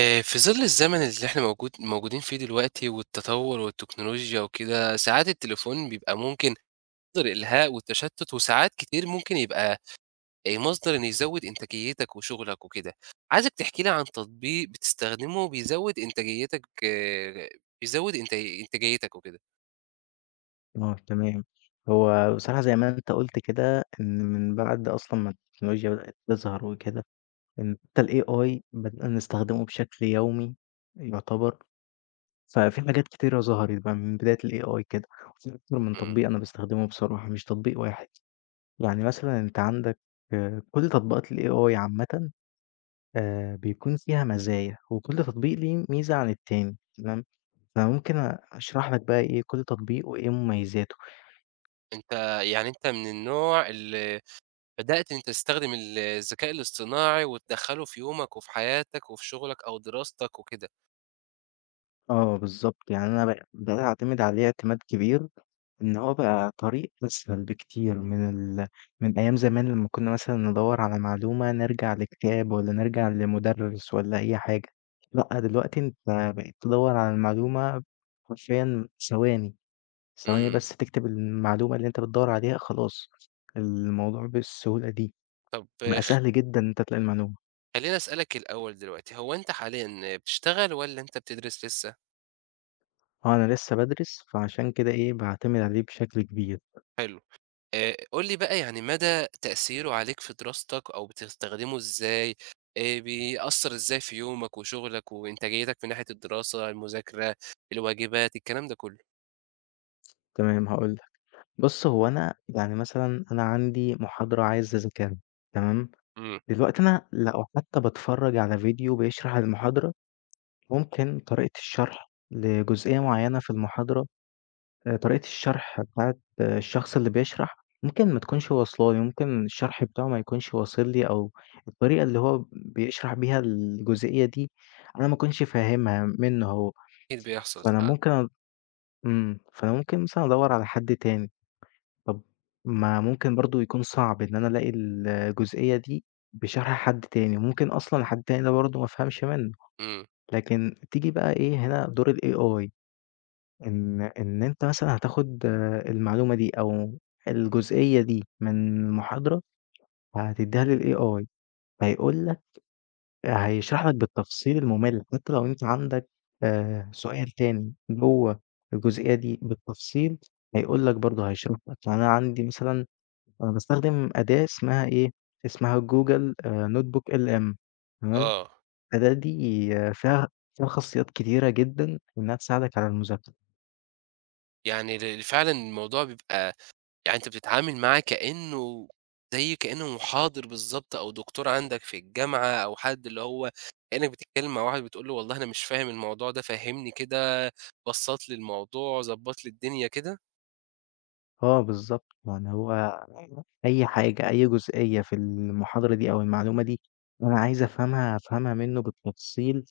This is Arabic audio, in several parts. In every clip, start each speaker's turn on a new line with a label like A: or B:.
A: في ظل الزمن اللي إحنا موجودين فيه دلوقتي والتطوّر والتكنولوجيا وكده، ساعات التليفون بيبقى ممكن مصدر إلهاء والتشتُّت وساعات كتير ممكن يبقى مصدر إنه يزوّد إنتاجيتك وشُغلك وكده. عايزك تحكي لي عن تطبيق بتستخدمه بيزوّد إنتاجيتك بيزوّد إنتاجيتك وكده.
B: آه، تمام. هو بصراحة زي ما أنت قُلت كده، إن من بعد أصلًا ما التكنولوجيا بدأت تظهر وكده، إن حتى الAI بدأنا نستخدمه بشكل يومي يعتبر، ففي حاجات كتيرة ظهرت بقى من بداية الAI كده، وفي أكتر من
A: إمم.
B: تطبيق أنا باستخدمه بصراحة مش تطبيق واحد. يعني مثلًا أنت عندك كل تطبيقات الAI عامةً، بيكون فيها مزايا، وكل تطبيق ليه ميزة عن التاني، تمام؟ فممكن أشرح لك بقى إيه كل تطبيق وإيه مميزاته.
A: أنت يعني أنت من النوع اللي بدأت إن أنت تستخدم الذكاء الاصطناعي وتدخّله في يومك وفي حياتك وفي شُغلك أو دراستك وكده.
B: آه بالضبط، يعني أنا بدأت أعتمد عليه اعتماد كبير، إن هو بقى طريق أسهل بكتير ال من أيام زمان لمّا كنا مثلًا ندوّر على معلومة نرجع لكتاب والّا نرجع لمُدرس والّا أي حاجة. لأ دلوقتي أنت بقيت تدوّر على المعلومة حرفيًا ثواني، ثواني
A: إمم.
B: بس تكتب المعلومة اللي أنت بتدوّر عليها خلاص. الموضوع بالسهولة دي،
A: طب
B: بقى سهل جدًا إن أنت تلاقي المعلومة.
A: خلّيني أسألك الأول دلوقتي، هو أنت حاليًا بتشتغل والّا أنت بتدرس لسه؟
B: آه أنا لسه بادرس، فعشان كده إيه باعتمد عليه بشكل كبير.
A: حلو، قُل لي بقى يعني مدى تأثيره عليك في دراستك أو بتستخدمه إزاي، بيأثّر إزاي في يومك وشغلك وإنتاجيتك من ناحية الدراسة، المذاكرة، الواجبات، الكلام ده كُلّه؟
B: تمام هاقول لك. بُص، هو أنا يعني مثلًا أنا عندي محاضرة عايز أذاكرها، تمام؟
A: إمم.
B: دلوقتي أنا لو حتى باتفرّج على فيديو بيشرح المحاضرة، ممكن طريقة الشرح لجزئية معيّنة في المحاضرة، طريقة الشرح بتاعة الشخص اللي بيشرح ممكن ما تكونش واصلة لي، ممكن الشرح بتاعه ما يكونش واصل لي أو الطريقة اللي هو بيشرح بيها الجزئية دي أنا ما أكونش فاهمها منّه هو،
A: أكيد بيحصل
B: فأنا
A: ساعات.
B: ممكن أ فأنا ممكن مثلًا أدوّر على حد تاني. طب ما ممكن برضه يكون صعب إن أنا ألاقي الجزئية دي بشرح حد تاني، ممكن أصلًا حد تاني ده برضه ما أفهمش منّه،
A: إمم،
B: لكن تيجي بقى إيه هنا دور الAI، إن أنت مثلًا هتاخد المعلومة دي أو الجزئية دي من محاضرة، هتدّيها للAI، هيقول لك، هيشرح لك بالتفصيل المُمِل، حتى لو أنت عندك سؤال تاني جوّه الجزئية دي بالتفصيل هيقول لك برضه، هيشرح لك. يعني أنا عندي مثلًا، أنا باستخدم أداة اسمها إيه، اسمها Google notebook LM، تمام؟
A: آه،
B: الأداة دي آه، فيها فيها خاصيات كتيرة جدًا إنها تساعدك على المذاكرة.
A: يعني فعلًا الموضوع بيبقى يعني أنت بتتعامل معاه كإنه زي كإنه محاضر بالضبط أو دكتور عندك في الجامعة أو حد اللي هو كإنك بتتكلم مع واحد بتقول له والله أنا مش فاهم الموضوع ده فهّمني كده، بسّط لي الموضوع، ضبّط لي الدنيا كده.
B: آه بالضبط، يعني هو أي حاجة، أي جزئية في المحاضرة دي أو المعلومة دي أنا عايز أفهمها، أفهمها منه بالتفصيل،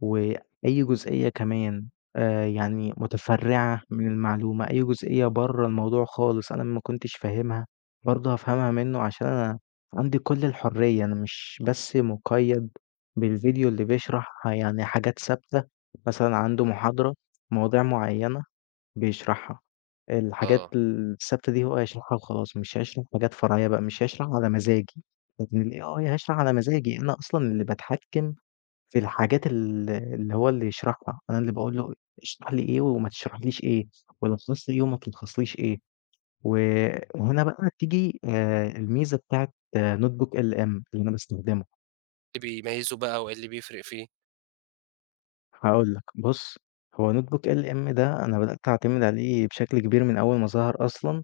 B: وأي جزئية كمان يعني متفرعة من المعلومة، أي جزئية برّه الموضوع خالص أنا ما كنتش فاهمها برضه هافهمها منه، عشان أنا عندي كل الحرية. أنا مش بس مُقيد بالفيديو اللي بيشرح يعني حاجات ثابتة، مثلًا عنده محاضرة مواضيع معينة بيشرحها. الحاجات
A: آه،
B: الثابتة دي هو هيشرحها وخلاص، مش هيشرح حاجات فرعية بقى، مش هيشرح على مزاجي، لكن الAI هيشرح على مزاجي. أنا أصلًا اللي باتحكم في الحاجات اللي هو اللي يشرحها، أنا اللي باقول له اشرح لي إيه وما تشرحليش إيه، ولخّص لي إيه وما تلخّصليش إيه. وهنا بقى تيجي الميزة بتاعة notebook LM اللي أنا باستخدمه.
A: إيه اللي بيميّزه بقى وإيه اللي بيفرق فيه؟
B: هاقول لك بُص، هو notebook LM ده أنا بدأت أعتمد عليه بشكل كبير من أول ما ظهر أصلًا.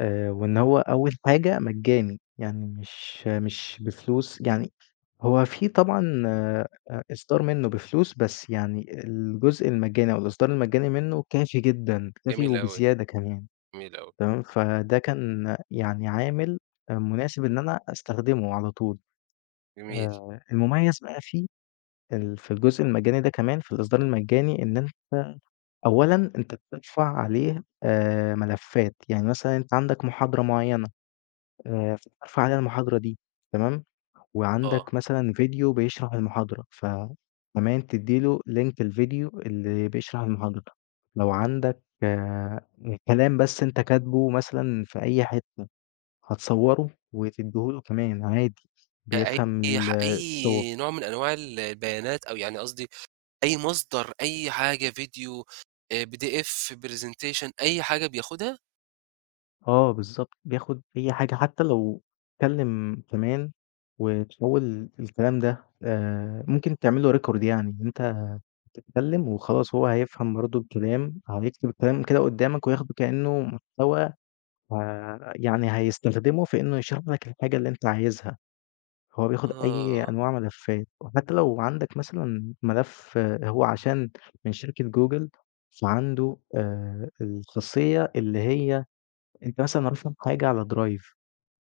B: وإن هو أول حاجة مجاني، يعني مش بفلوس، يعني هو في طبعًا، إصدار منه بفلوس، بس يعني الجزء المجاني أو الإصدار المجاني منه كافي جدًا، كافي
A: جميل أوي،
B: وبزيادة كمان،
A: جميل أوي،
B: تمام؟ فده كان يعني عامل مناسب إن أنا أستخدمه على طول.
A: جميل.
B: المميز بقى فيه ال في الجزء المجاني ده كمان، في الإصدار المجاني، إن أنت أولًا أنت بتدفع عليه ملفات، يعني مثلًا أنت عندك محاضرة معينة، فاتعرف على المحاضرة دي، تمام،
A: آه،
B: وعندك مثلًا فيديو بيشرح المحاضرة، كمان تدّي له لينك الفيديو اللي بيشرح المحاضرة، لو عندك كلام بس أنت كاتبه مثلًا في أي حتّة هتصوّره وتدّيه له كمان عادي،
A: أ
B: بيفهم
A: أي ح
B: ال الصور.
A: أي نوع من أنواع البيانات أو يعني قصدي أي مصدر، أي حاجة فيديو، PDF، presentation أي حاجة بياخدها؟
B: آه بالضبط، بياخد أي حاجة حتّى لو اتكلم كمان، وتحوّل الكلام ده، ممكن تعمل له record، يعني أنت تتكلم وخلاص، هو هيفهم برضه الكلام، هيكتب الكلام كده قدّامك وياخده كإنه محتوى، يعني هيستخدمه في إنه يشرح لك الحاجة اللي أنت عايزها. هو بياخد أي
A: آه.
B: أنواع ملفات، وحتى لو عندك مثلًا ملف هو عشان من شركة جوجل فعنده الخاصية اللي هي أنت مثلًا رافع حاجة على درايف،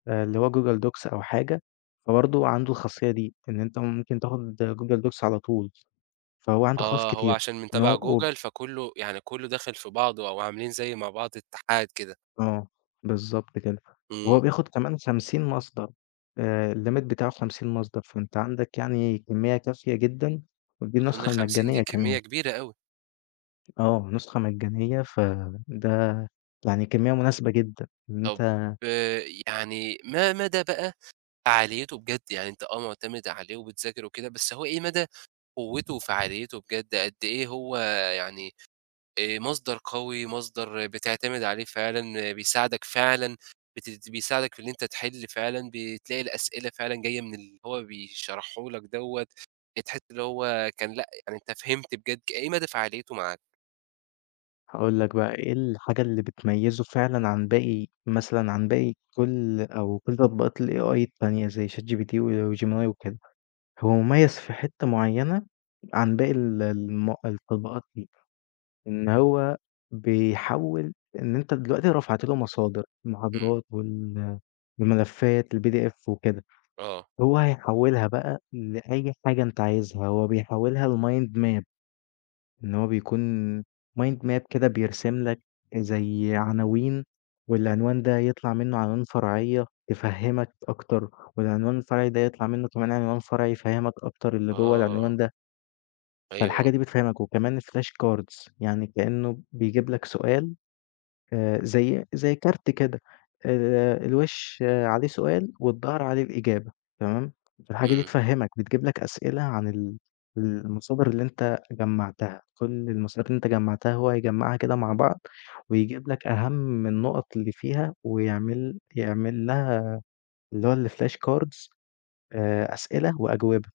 B: اللي هو جوجل دوكس أو حاجة، فبرضه عنده الخاصية دي، إن أنت ممكن تاخد جوجل دوكس على طول. فهو عنده خواص
A: آه، هو
B: كتير،
A: عشان من
B: إن
A: تبع
B: هو
A: جوجل، فكُلّه يعني كُلّه داخل في بعضه أو عاملين زي مع بعض اتحاد كده.
B: آه، بالضبط كده. وهو
A: إمم.
B: بياخد كمان 50 مصدر، الlimit بتاعه 50 مصدر، فأنت عندك يعني كمية كافية جدًا، ودي
A: أظن
B: النسخة
A: 50
B: المجانية
A: دي كمية
B: كمان.
A: كبيرة أوي.
B: آه، نسخة مجانية، فده يعني كمية مناسبة جدًا. إن أنت
A: طب يعني ما مدى بقى فعاليته بجد؟ يعني أنت آه، مُعتمد عليه وبتذاكر وكده، بس هو إيه مدى قوته وفعاليته بجد؟ قد إيه هو يعني مصدر قوي، مصدر بتعتمد عليه فعلًا، آه، بيساعدك فعلًا، بيساعدك في إن أنت تحل فعلًا، بتلاقي الأسئلة فعلًا جاية من اللي هو بيشرحه لك دوّة، تحس اللي هو كان لأ، يعني أنت فهمت بجد إيه مدى فعاليته معاك.
B: هاقول لك بقى إيه الحاجة اللي بتميزه فعلًا عن باقي، مثلًا عن باقي كل أو كل تطبيقات الAI التانية زي ChatGPT وGemini وكده. هو مميز في حتة معينة عن باقي ال الم التطبيقات دي. إن هو بيحوّل إن أنت دلوقتي رفعت له مصادر،
A: إمم.
B: المحاضرات وال الملفات الPDF وكده،
A: آه.
B: هو هيحوّلها بقى لأي حاجة أنت عايزها. هو بيحوّلها لmind map، إن هو بيكون mind map كده بيرسم لك زي عناوين، والعنوان ده يطلع منّه عنوان فرعية تفهّمك أكتر، والعنوان الفرعي ده يطلع منّه كمان عنوان فرعي يفهّمك أكتر اللي جوّه العنوان
A: آه.
B: ده، فالحاجة
A: أيوه.
B: دي بتفهّمك. وكمان flashcards، يعني كإنّه بيجيب لك سؤال، زي كارت كده، الوِش عليه سؤال والضَّهر عليه الإجابة، تمام، فالحاجة دي
A: إمم.
B: تفهّمك، بتجيب لك أسئلة عن المصادر اللي أنت جمّعتها. كل المصادر اللي أنت جمّعتها هو هيجمّعها كده مع بعض ويجيب لك أهم النُّقط اللي فيها، ويعمل لها اللي هو الflash cards، أسئلة وأجوبة،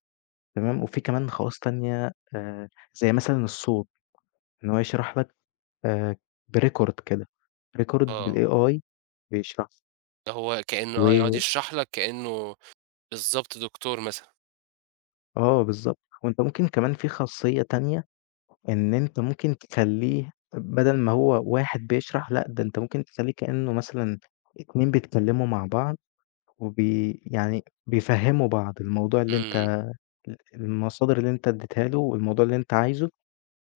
B: تمام. وفي كمان خواص تانية، زي مثلًا الصوت، إن هو يشرح لك، آآ بrecord كده، record
A: آه،
B: بالAI بيشرح
A: ده هو كإنه آه، يقعد
B: و
A: يشرح لك كإنه بالضبط دكتور مثلًا.
B: آه بالضبط. وأنت ممكن كمان في خاصية تانية، إن أنت ممكن تخلّيه بدل ما هو واحد بيشرح، لأ ده أنت ممكن تخلّيه كإنه مثلًا 2 بيتكلموا مع بعض، يعني بيفهّموا بعض الموضوع اللي أنت
A: إمم.
B: ال المصادر اللي أنت ادّيتها له والموضوع اللي أنت عايزه،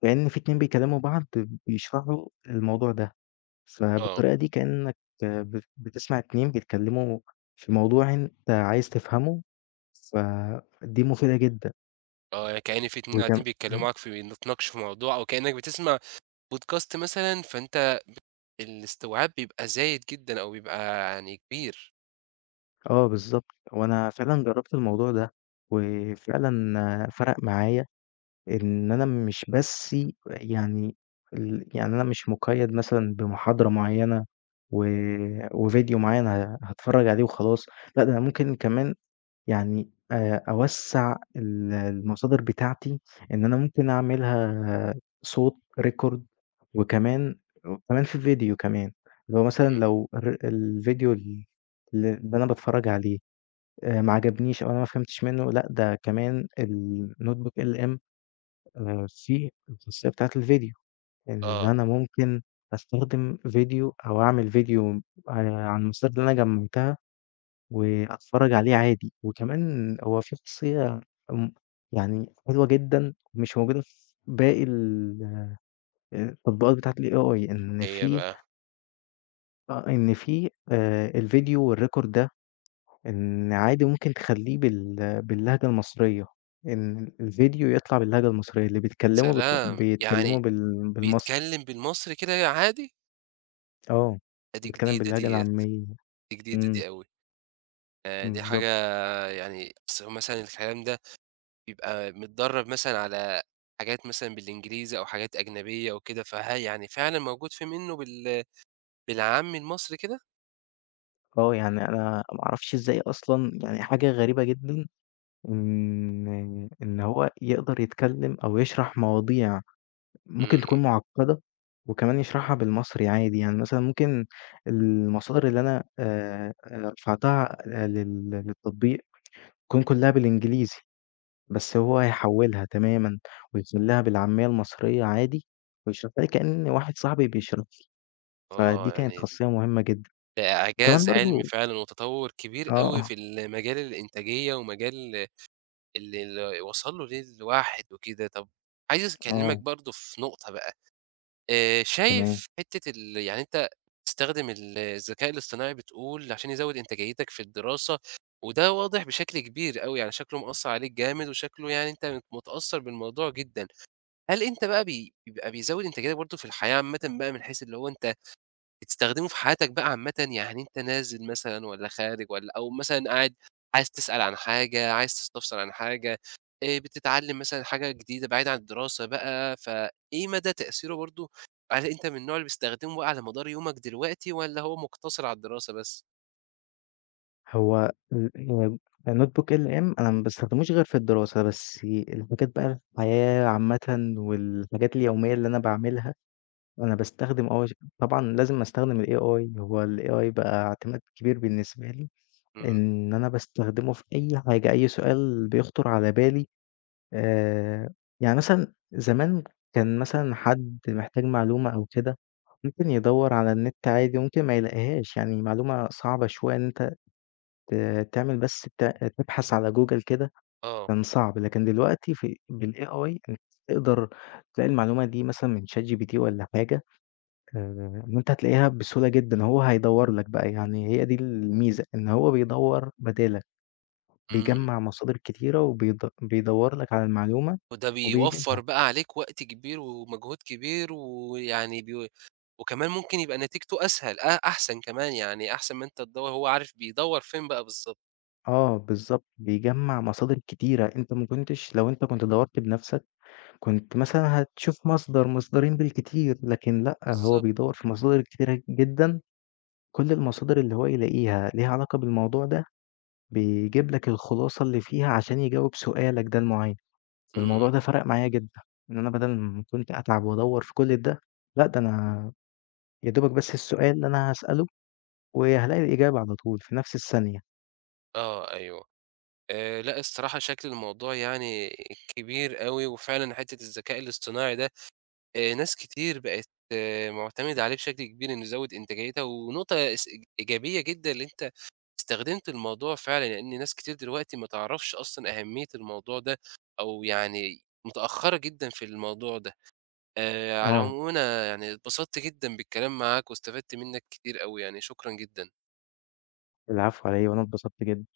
B: كإن في 2 بيكلموا بعض بيشرحوا الموضوع ده،
A: آه.
B: فبالطريقة دي كإنك بتسمع 2 بيتكلموا في موضوع أنت عايز تفهمه، فدي مفيدة جدًا
A: آه، يعني كإن في 2
B: وكم
A: قاعدين بيتكلموا
B: إمم.
A: معاك في بيتناقشوا في موضوع أو كإنك بتسمع podcast مثلًا، فأنت الاستيعاب بيبقى زايد جدًا أو بيبقى يعني كبير.
B: آه بالضبط، وأنا فعلًا جرّبت الموضوع ده، وفعلًا فرق معايا إن أنا مش بس يعني، ال يعني أنا مش مُقيّد مثلًا بمحاضرة معيّنة و وفيديو معيّن هاتفرّج عليه وخلاص. لأ ده أنا ممكن كمان يعني، أوسّع المصادر بتاعتي، إن أنا ممكن أعملها صوت record، وكمان في فيديو كمان، اللي هو مثلًا
A: إمم.
B: لو الفيديو اللي أنا باتفرّج عليه ما عجبنيش أو أنا ما فهمتش منّه، لأ ده كمان الnotebook LM فيه الخاصية بتاعة الفيديو، إن
A: آه،
B: أنا ممكن أستخدم فيديو أو أعمل فيديو عن المصادر اللي أنا جمّعتها وأتفرّج عليه عادي. وكمان هو فيه خاصية م يعني حلوة جدًا، مش موجودة في باقي ال آه، التطبيقات بتاعة الAI، إن
A: هي
B: فيه
A: بقى؟
B: آه إن فيه الفيديو والrecord ده، إن عادي ممكن تخلّيه باللهجة المصرية، إن الفيديو يطلع باللهجة المصرية، اللي بيتكلموا بيطل
A: سلام!
B: بيتكلموا
A: يعني
B: بالمصري،
A: بيتكلم بالمصري كده عادي،
B: آه،
A: أدي
B: بيتكلم
A: جديدة
B: باللهجة
A: ديّة،
B: العامية.
A: دي جديدة
B: إمم،
A: دي أوي، دي حاجة
B: بالضبط.
A: يعني أصل هو مثلًا الكلام ده بيبقى متدرّب مثلًا على حاجات مثلًا بالإنجليزي أو حاجات أجنبية وكده، فهل يعني فعلًا موجود في منه بالعامي المصري كده؟
B: آه، يعني أنا ما أعرفش إزاي أصلًا، يعني حاجة غريبة جدًا إن إن هو يقدر يتكلم أو يشرح مواضيع
A: إمم،
B: ممكن
A: إمم.
B: تكون معقدة، وكمان يشرحها بالمصري عادي. يعني مثلًا ممكن المصادر اللي أنا، رفعتها للتطبيق تكون كلّها بالإنجليزي، بس هو هيحوّلها تمامًا ويخلّيها بالعامية المصرية عادي ويشرحها لي كإن واحد صاحبي بيشرح لي، فدي
A: آه،
B: كانت
A: يعني
B: خاصية مهمة جدًا.
A: ده
B: وكمان
A: إعجاز علمي
B: برضه
A: فعلًا وتطوّر كبير أوي
B: آه،
A: في مجال الإنتاجية ومجال اللي وصل له ليه الواحد وكده. طب عايز أكلّمك
B: آه،
A: برضه في نقطة بقى،
B: تمام.
A: شايف حتّة يعني أنت تستخدم الذكاء الاصطناعي بتقول عشان يزوّد إنتاجيتك في الدراسة، وده واضح بشكل كبير أوي، يعني شكله مأثّر عليك جامد وشكله يعني أنت متأثّر بالموضوع جدًا. هل أنت بقى بيبقى بيزوّد إنتاجيتك برضه في الحياة عامةً بقى من حيث اللي هو أنت بتستخدمه في حياتك بقى عامةً، يعني أنت نازل مثلًا والّا خارج والّا أو مثلًا قاعد عايز تسأل عن حاجة، عايز تستفسر عن حاجة، بتتعلم مثلًا حاجة جديدة بعيد عن الدراسة بقى، فإيه مدى تأثيره برضه هل أنت من النوع اللي بيستخدمه بقى على مدار يومك دلوقتي والّا هو مقتصر على الدراسة بس؟
B: هو النوت بوك ال هي notebook LM أنا ما باستخدموش غير في الدراسة، بس الحاجات بقى الحياة عامةً والحاجات اليومية اللي أنا باعملها، أنا باستخدم، آه ش طبعًا لازم أستخدم الAI. هو الAI بقى اعتماد كبير بالنسبة لي.
A: إمم.
B: إن أنا باستخدمه في أي حاجة، أي سؤال بيخطر على بالي، آآ، يعني مثلًا زمان كان مثلًا حد محتاج معلومة أو كده، ممكن يدوّر على النت عادي وممكن ما يلاقيهاش، يعني معلومة صعبة شوية، إن أنت ت تعمل بس تبحث على جوجل كده
A: آه.
B: كان صعب. لكن دلوقتي في بالAI أنت تقدر تلاقي المعلومة دي مثلًا من ChatGPT والّا حاجة، إن أنت هتلاقيها بسهولة جدًا. هو هيدوّر لك بقى، يعني هي دي الميزة إن هو بيدوّر بدالك.
A: إمم،
B: بيجمّع مصادر كتيرة وبيد بيدوّر لك على المعلومة
A: وده بيوفّر
B: وبيجيبها.
A: بقى عليك وقت كبير ومجهود كبير ويعني بي وكمان ممكن يبقى نتيجته أسهل أ أحسن كمان، يعني أحسن ما أنت تدوّر هو عارف بيدوّر فين بقى بالضبط.
B: آه، بالضبط، بيجمّع مصادر كتيرة، أنت ما كنتش، لو أنت كنت دوّرت بنَفْسك كنت مثلًا هتشوف مصدر، مصدرين بالكتير، لكن لأ، هو
A: بالضبط.
B: بيدوّر في مصادر كتيرة جدًا، كل المصادر اللي هو يلاقيها ليها علاقة بالموضوع ده، بيجيب لك الخلاصة اللي فيها عشان يجاوب سؤالك ده المُعين. فالموضوع
A: إمم.
B: ده فرق معايا جدًا، إن أنا بدل ما كنت أتعب وأدوّر في كل ده، لأ، ده أنا يا دوبك بس السؤال اللي أنا هاسأله وهالاقي الإجابة على طول في نفس الثانية.
A: آه. أيوه. لأ الصراحة شكل الموضوع يعني كبير أوي، وفعلًا حتّة الذكاء الاصطناعي ده ناس كتير بقت آه معتمدة عليه بشكل كبير إنه يزوّد إنتاجيتها، ونقطة إس إيجابية جدًا اللي أنت استخدمت الموضوع فعلًا، لإن ناس كتير دلوقتي ما تعرفش أصلًا أهمية الموضوع ده، أو يعني متأخرة جدًا في الموضوع ده، على
B: آه،
A: العموم أنا يعني اتبسطت جدًا بالكلام معاك، واستفدت منّك كتير أوي يعني، شكرًا جدًا.
B: العفو على إيه، وأنا اتبسطت جدًا.